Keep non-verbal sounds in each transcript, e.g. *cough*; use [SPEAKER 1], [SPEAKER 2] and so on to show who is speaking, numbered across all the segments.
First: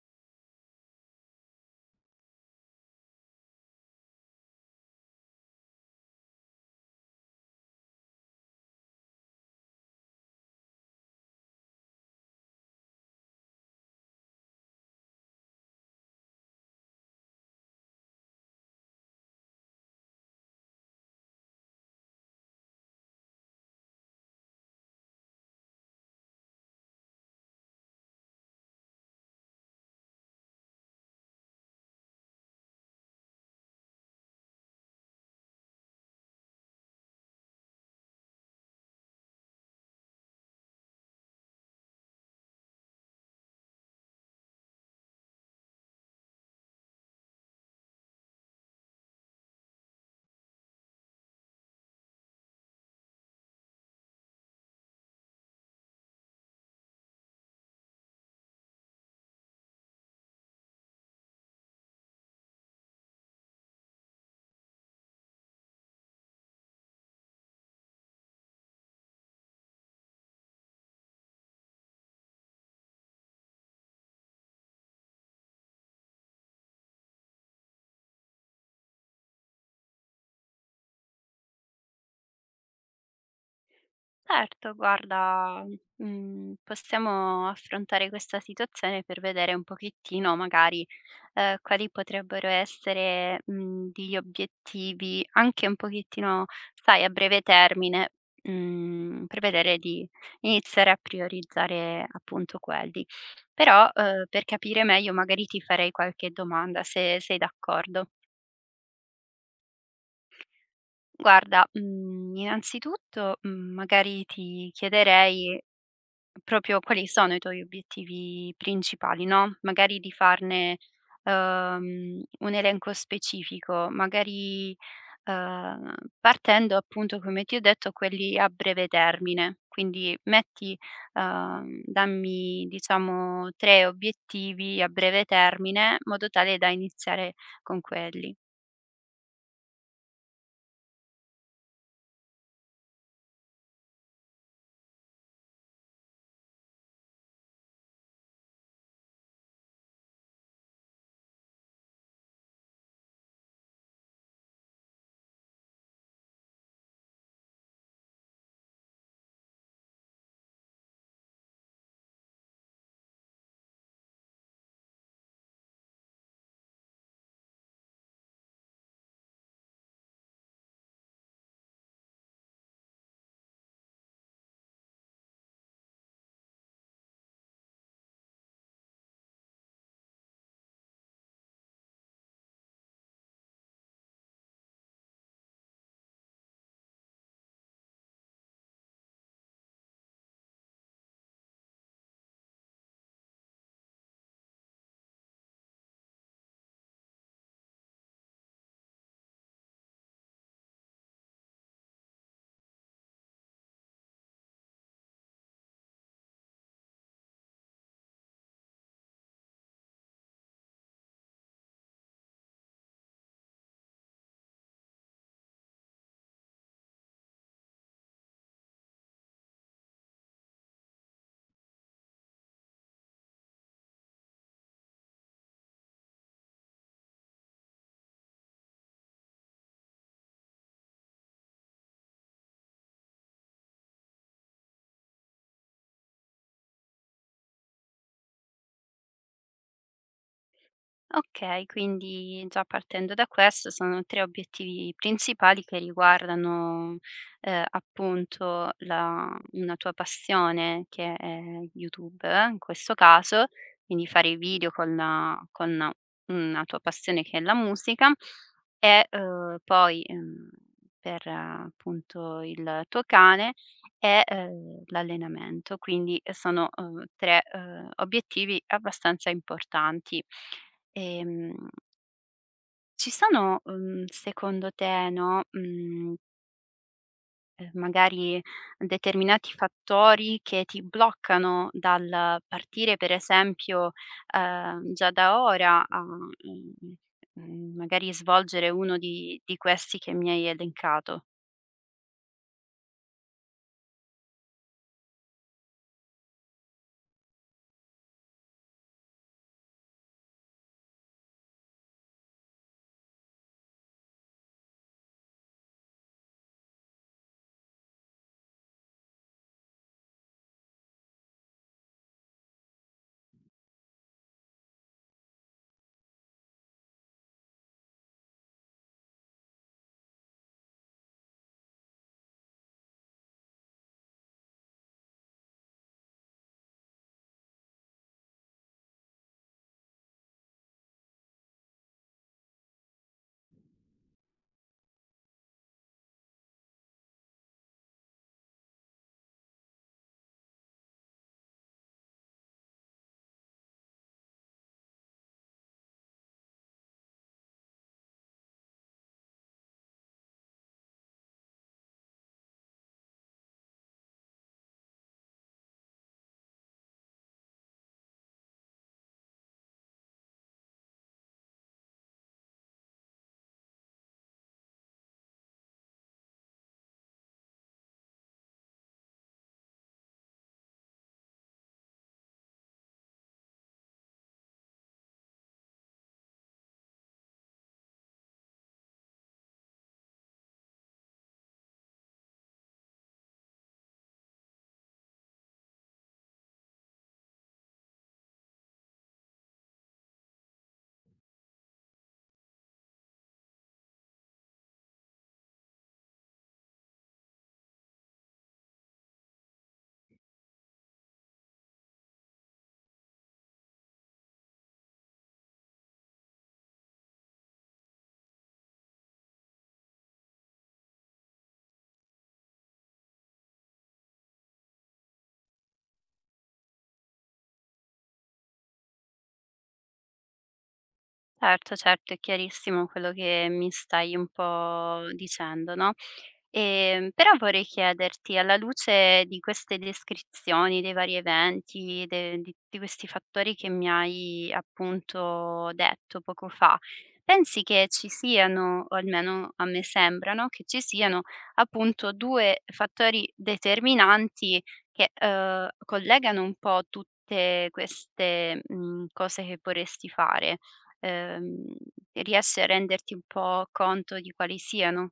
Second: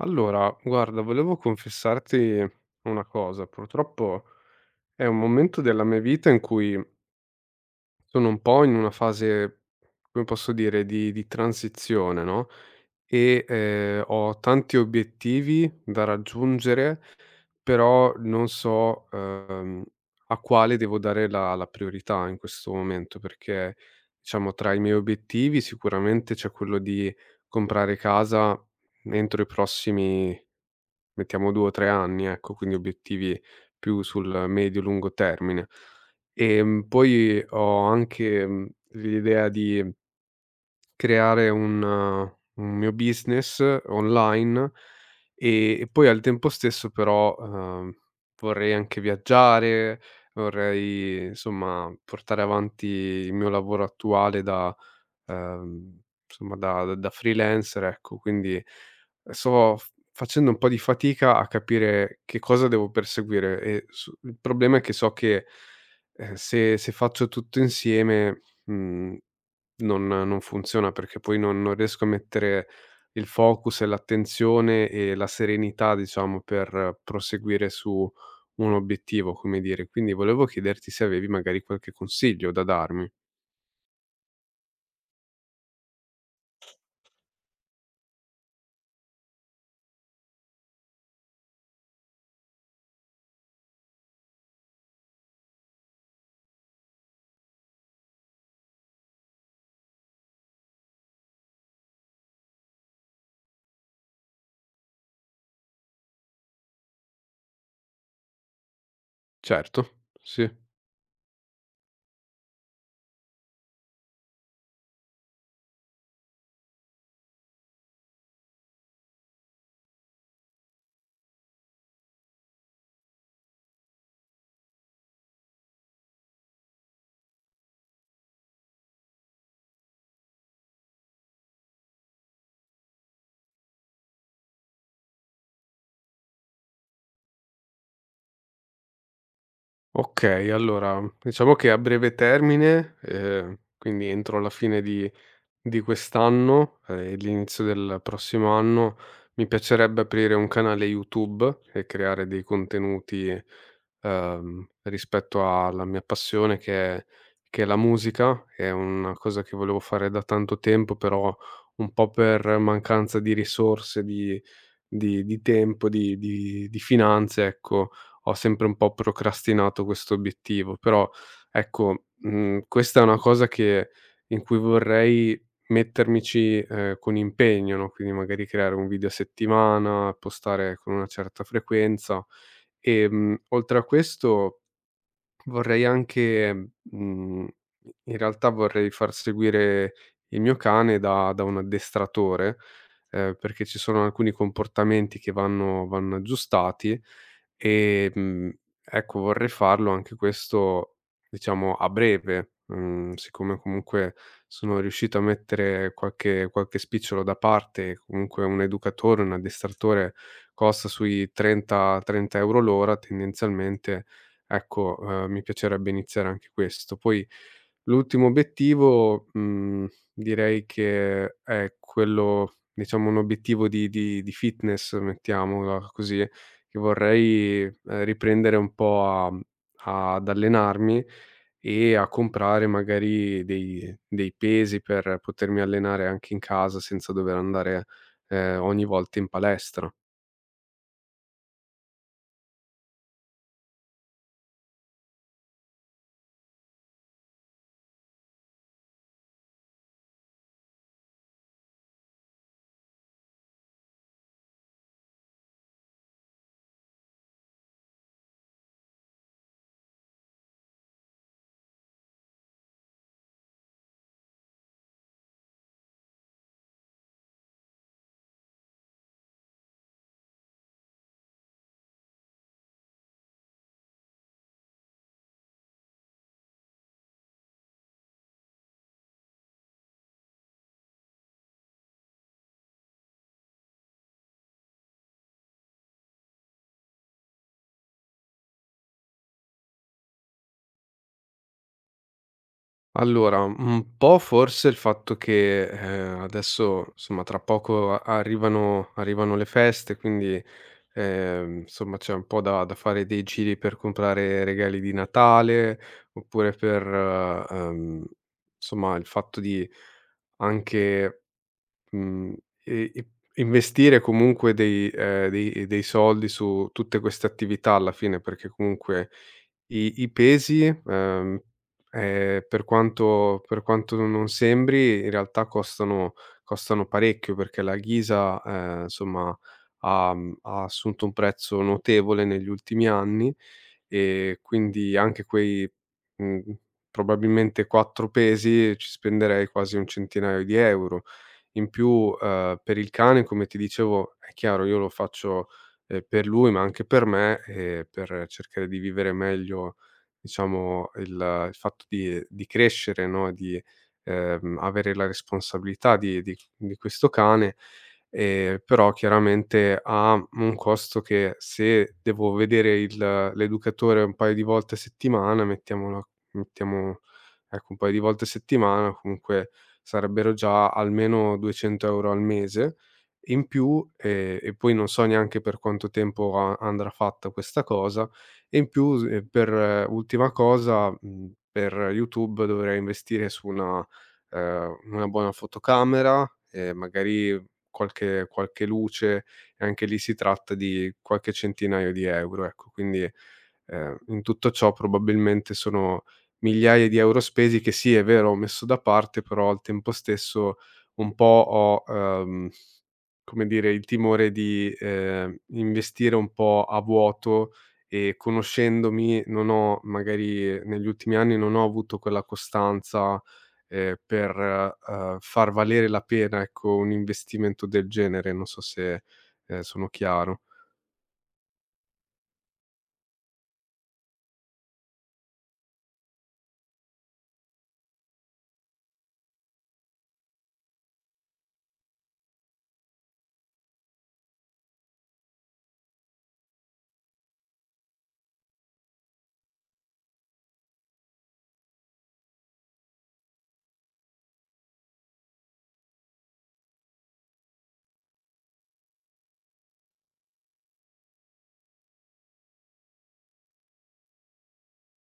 [SPEAKER 1] Allora, guarda, volevo confessarti una cosa. Purtroppo è un momento della mia vita in cui sono un po' in una fase, come posso dire, di transizione, no? Ho tanti obiettivi da raggiungere, però non so a quale devo dare la priorità in questo momento, perché diciamo tra i miei obiettivi sicuramente c'è quello di comprare casa entro i prossimi. Mettiamo 2 o 3 anni, ecco, quindi obiettivi più sul medio-lungo termine. Poi ho anche, mhmm, l'idea di creare un un mio business online e poi al tempo stesso però, vorrei anche viaggiare, vorrei insomma portare avanti il mio lavoro attuale da ehm, insomma da freelancer, ecco. Quindi sto f facendo un po' di fatica a capire che cosa devo perseguire e su il problema è che so che, se faccio tutto insieme, mhmm, non funziona perché poi non riesco a mettere il focus e l'attenzione e la serenità, diciamo, per proseguire su un obiettivo, come dire. Quindi volevo chiederti se avevi magari qualche consiglio da darmi.
[SPEAKER 2] Certo, guarda, possiamo affrontare questa situazione per vedere un pochettino magari, quali potrebbero essere, degli obiettivi anche un pochettino, sai, a breve termine, per vedere di iniziare a priorizzare appunto quelli. Però, per capire meglio magari ti farei qualche domanda se sei d'accordo.
[SPEAKER 1] Certo, sì.
[SPEAKER 2] Guarda, innanzitutto, magari ti chiederei proprio quali sono i tuoi obiettivi principali, no, magari di farne, un elenco specifico, magari, uhm, partendo appunto, come ti ho detto, quelli a breve termine. Quindi metti dammi diciamo 3 obiettivi a breve termine, in modo tale da iniziare con quelli.
[SPEAKER 1] Okay, allora diciamo che a breve termine, quindi entro la fine di quest'anno e l'inizio del prossimo anno, mi piacerebbe aprire un canale YouTube e creare dei contenuti, rispetto alla mia passione che è la musica. È una cosa che volevo fare da tanto tempo, però un po' per mancanza di risorse, di di tempo, di di finanze, ecco, ho sempre un po' procrastinato questo obiettivo, però ecco, mhmm, questa è una cosa che in cui vorrei mettermici, con impegno, no, quindi magari creare un video a settimana, postare con una certa frequenza. Oltre a questo vorrei anche, mhmm, in realtà vorrei far seguire il mio cane da un addestratore, perché ci sono alcuni comportamenti che vanno aggiustati e, mhmm, ecco, vorrei farlo anche questo, diciamo, a breve. Mhmm, siccome comunque sono riuscito a mettere qualche spicciolo da parte, comunque un educatore, un addestratore costa sui 30 € l'ora tendenzialmente. Ecco, mi piacerebbe iniziare anche questo. Poi l'ultimo obiettivo, mhmm, direi che è quello, diciamo un obiettivo di fitness, mettiamola così, che vorrei, riprendere un po' a ad allenarmi e a comprare magari dei pesi per potermi allenare anche in casa senza dover andare, ogni volta in palestra.
[SPEAKER 2] Okay, quindi già partendo da questo sono 3 obiettivi principali che riguardano, appunto la una tua passione che è YouTube in questo caso, quindi fare i video con una tua passione che è la musica e, poi, per appunto il tuo cane e, l'allenamento. Quindi sono, 3, obiettivi abbastanza importanti. Ehm, Ci sono, secondo te, no, magari determinati fattori che ti bloccano dal partire, per esempio, già da ora magari svolgere uno di questi che mi hai elencato.
[SPEAKER 1] Allora, un po' forse il fatto che, adesso insomma tra poco a arrivano arrivano le feste, quindi, insomma c'è un po' da fare dei giri per comprare regali di Natale, oppure per, insomma il fatto di anche, mhmm, e i investire comunque dei dei soldi su tutte queste attività alla fine, perché comunque i pesi, per quanto non sembri, in realtà costano parecchio, perché la ghisa, insomma ha, mhmm, ha assunto un prezzo notevole negli ultimi anni e quindi anche quei, mhmm, probabilmente 4 pesi ci spenderei quasi un centinaio di euro. In più, per il cane, come ti dicevo, è chiaro io lo faccio, per lui ma anche per me, per cercare di vivere meglio, diciamo, il fatto di crescere, no, di, avere la responsabilità di questo cane, però chiaramente ha un costo che se devo vedere il l'educatore un paio di volte a settimana, mettiamo. Ecco, un paio di volte a settimana comunque sarebbero già almeno 200 € al mese in più, e poi non so neanche per quanto tempo a andrà fatta questa cosa, e in più s per ultima cosa, mhmm, per YouTube dovrei investire su una, una buona fotocamera e magari qualche luce, e anche lì si tratta di qualche centinaio di euro, ecco. Quindi, in tutto ciò probabilmente sono migliaia di euro spesi che sì, è vero, ho messo da parte, però al tempo stesso un po' ho, come dire, il timore di, investire un po' a vuoto e, conoscendomi, non ho magari negli ultimi anni non ho avuto quella costanza, per, far valere la pena, ecco, un investimento del genere. Non so se, sono chiaro.
[SPEAKER 2] Certo, certo, è chiarissimo quello che mi stai un po' dicendo, no? Però vorrei chiederti, alla luce di queste descrizioni dei vari eventi, de di tutti questi fattori che mi hai appunto detto poco fa, pensi che ci siano, o almeno a me sembrano, che ci siano appunto 2 fattori determinanti che, collegano un po' tutte queste, cose che vorresti fare? Ehm, Riesci a renderti un po' conto di quali siano?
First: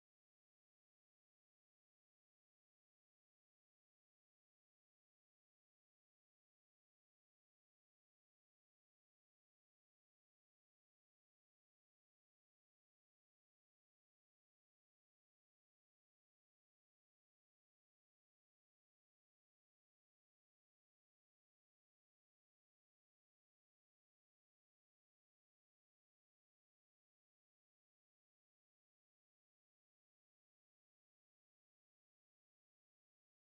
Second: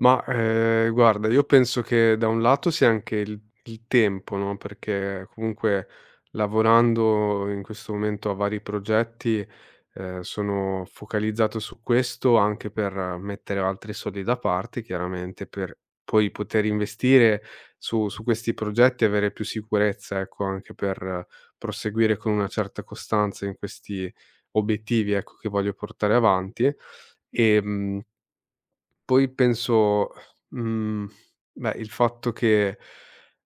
[SPEAKER 1] Ma, guarda, io penso che da un lato sia anche il tempo, no, perché comunque lavorando in questo momento a vari progetti, sono focalizzato su questo anche per mettere altri soldi da parte chiaramente, per poi poter investire su questi progetti e avere più sicurezza, ecco, anche per proseguire con una certa costanza in questi obiettivi, ecco, che voglio portare avanti. Ehm Poi penso, mhmm, beh, il fatto che,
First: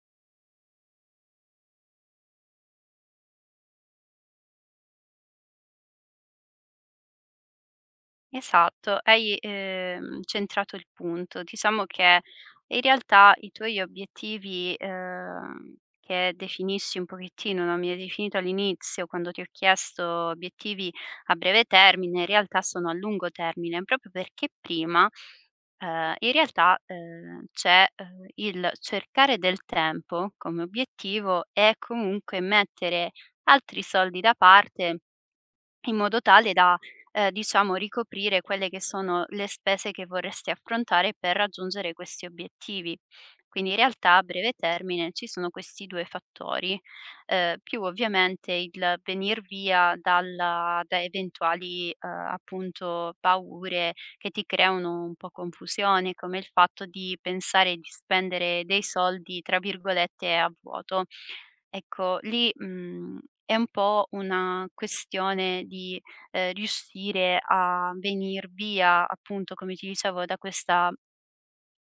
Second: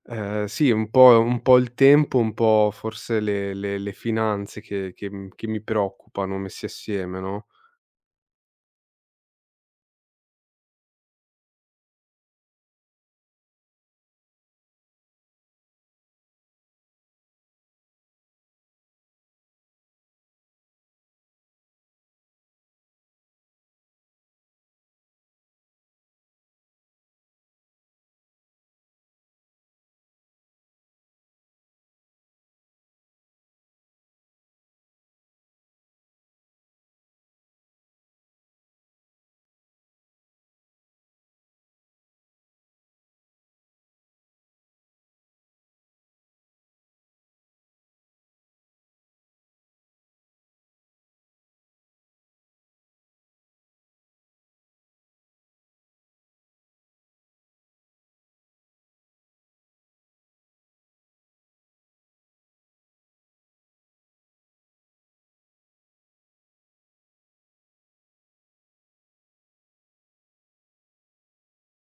[SPEAKER 1] sì, un po' il tempo, un po' forse le finanze che mi preoccupano messi assieme, no.
[SPEAKER 2] Esatto, hai, centrato il punto. Diciamo che in realtà i tuoi obiettivi, che definisci un pochettino, no, mi hai definito all'inizio quando ti ho chiesto obiettivi a breve termine, in realtà sono a lungo termine, proprio perché prima, in realtà, c'è, il cercare del tempo come obiettivo e comunque mettere altri soldi da parte in modo tale da, diciamo ricoprire quelle che sono le spese che vorresti affrontare per raggiungere questi obiettivi. Quindi in realtà a breve termine ci sono questi 2 fattori, più ovviamente il venir via dalla da eventuali, appunto paure che ti creano un po' confusione, come il fatto di pensare di spendere dei soldi, tra virgolette, "a vuoto". Ecco, lì, è un po' una questione di, riuscire a venir via, appunto, come ti dicevo, da questa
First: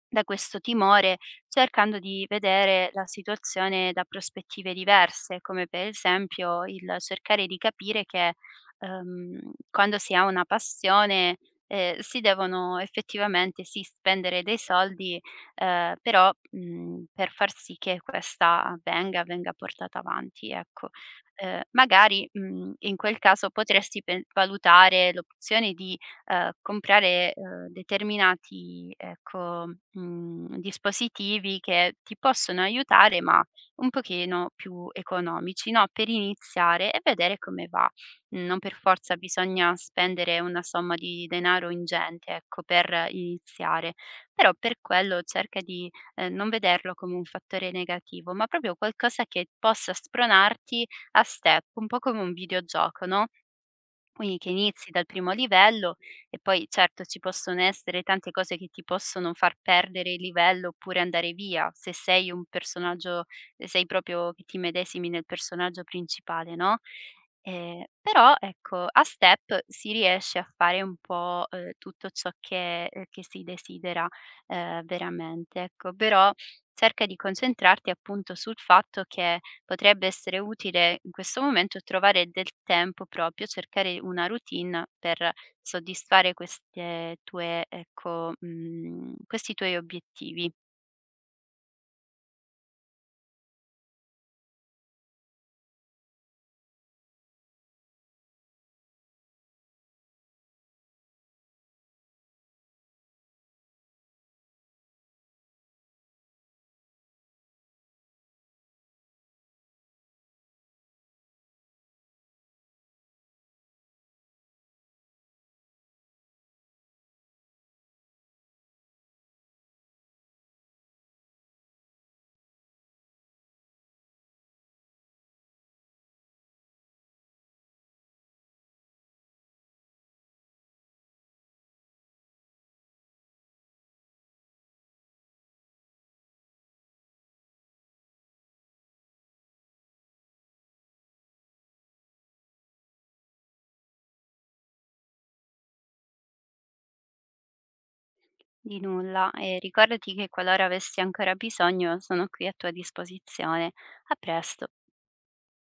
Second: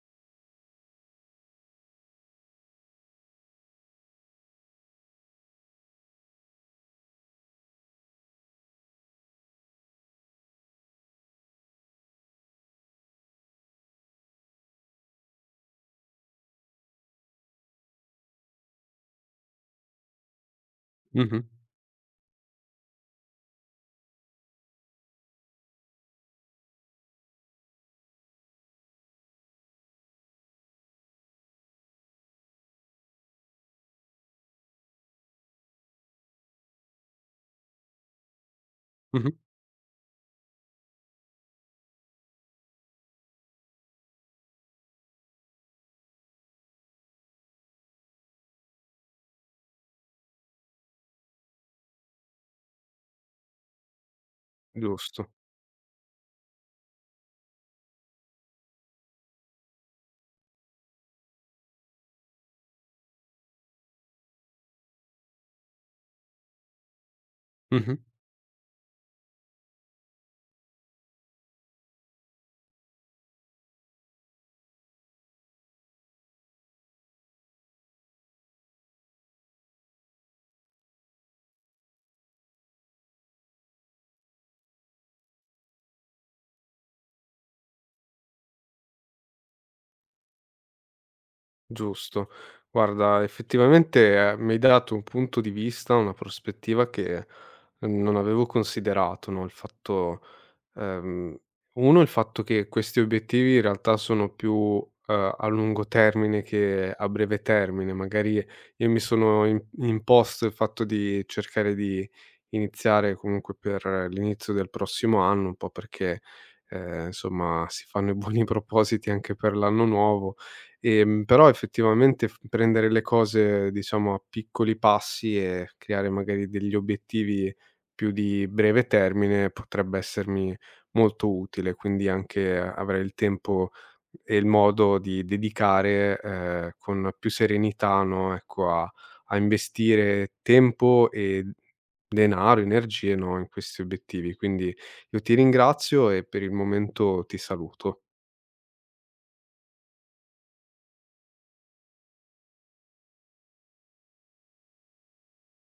[SPEAKER 2] da questo timore, cercando di vedere la situazione da prospettive diverse, come per esempio il cercare di capire che ehm, quando si ha una passione si devono effettivamente sì spendere dei soldi, però per far sì che questa avvenga, venga portata avanti. Ecco.
[SPEAKER 1] Mh-mh,
[SPEAKER 2] Magari in quel caso potresti valutare l'opzione di comprare, determinati, ecco, dispositivi che ti possono aiutare, ma un pochino più economici, no, per iniziare e vedere come va. Non per forza
[SPEAKER 1] mh-mh,
[SPEAKER 2] bisogna spendere una somma di denaro ingente, ecco, per iniziare, però per quello cerca di, non vederlo come un fattore negativo, ma proprio qualcosa che possa spronarti a step, un po' come un videogioco, no? Quindi che inizi dal
[SPEAKER 1] giusto,
[SPEAKER 2] primo livello e poi certo ci possono essere tante cose che ti possono far perdere il livello oppure andare via, se sei proprio che ti medesimi nel personaggio principale, no,
[SPEAKER 1] mh-mh,
[SPEAKER 2] però ecco, a step si riesce a fare un po', tutto ciò che si desidera, veramente, ecco. Però cerca di concentrarti appunto sul fatto che potrebbe essere utile in questo momento trovare del tempo proprio, cercare una routine per soddisfare ecco, questi tuoi obiettivi.
[SPEAKER 1] giusto. Guarda, effettivamente, mi hai dato un punto di vista, una prospettiva che non avevo considerato, no, il fatto. Ehm, 1 il fatto che questi obiettivi in realtà sono più, a lungo termine che a breve termine. Magari io mi sono im imposto il fatto di cercare di iniziare comunque per l'inizio del prossimo anno, un po' perché, insomma si fanno i buoni *laughs* propositi anche per l'anno nuovo. Però effettivamente f prendere le cose, diciamo, a piccoli passi e creare magari degli obiettivi più di breve termine potrebbe essermi molto utile, quindi anche avrai il tempo e il modo di dedicare, con più serenità, no, ecco, a a investire tempo e denaro, energie, no, in questi obiettivi. Quindi io ti ringrazio e per il momento ti saluto.
[SPEAKER 2] Di nulla e ricordati che qualora avessi ancora bisogno sono qui a tua disposizione. A presto.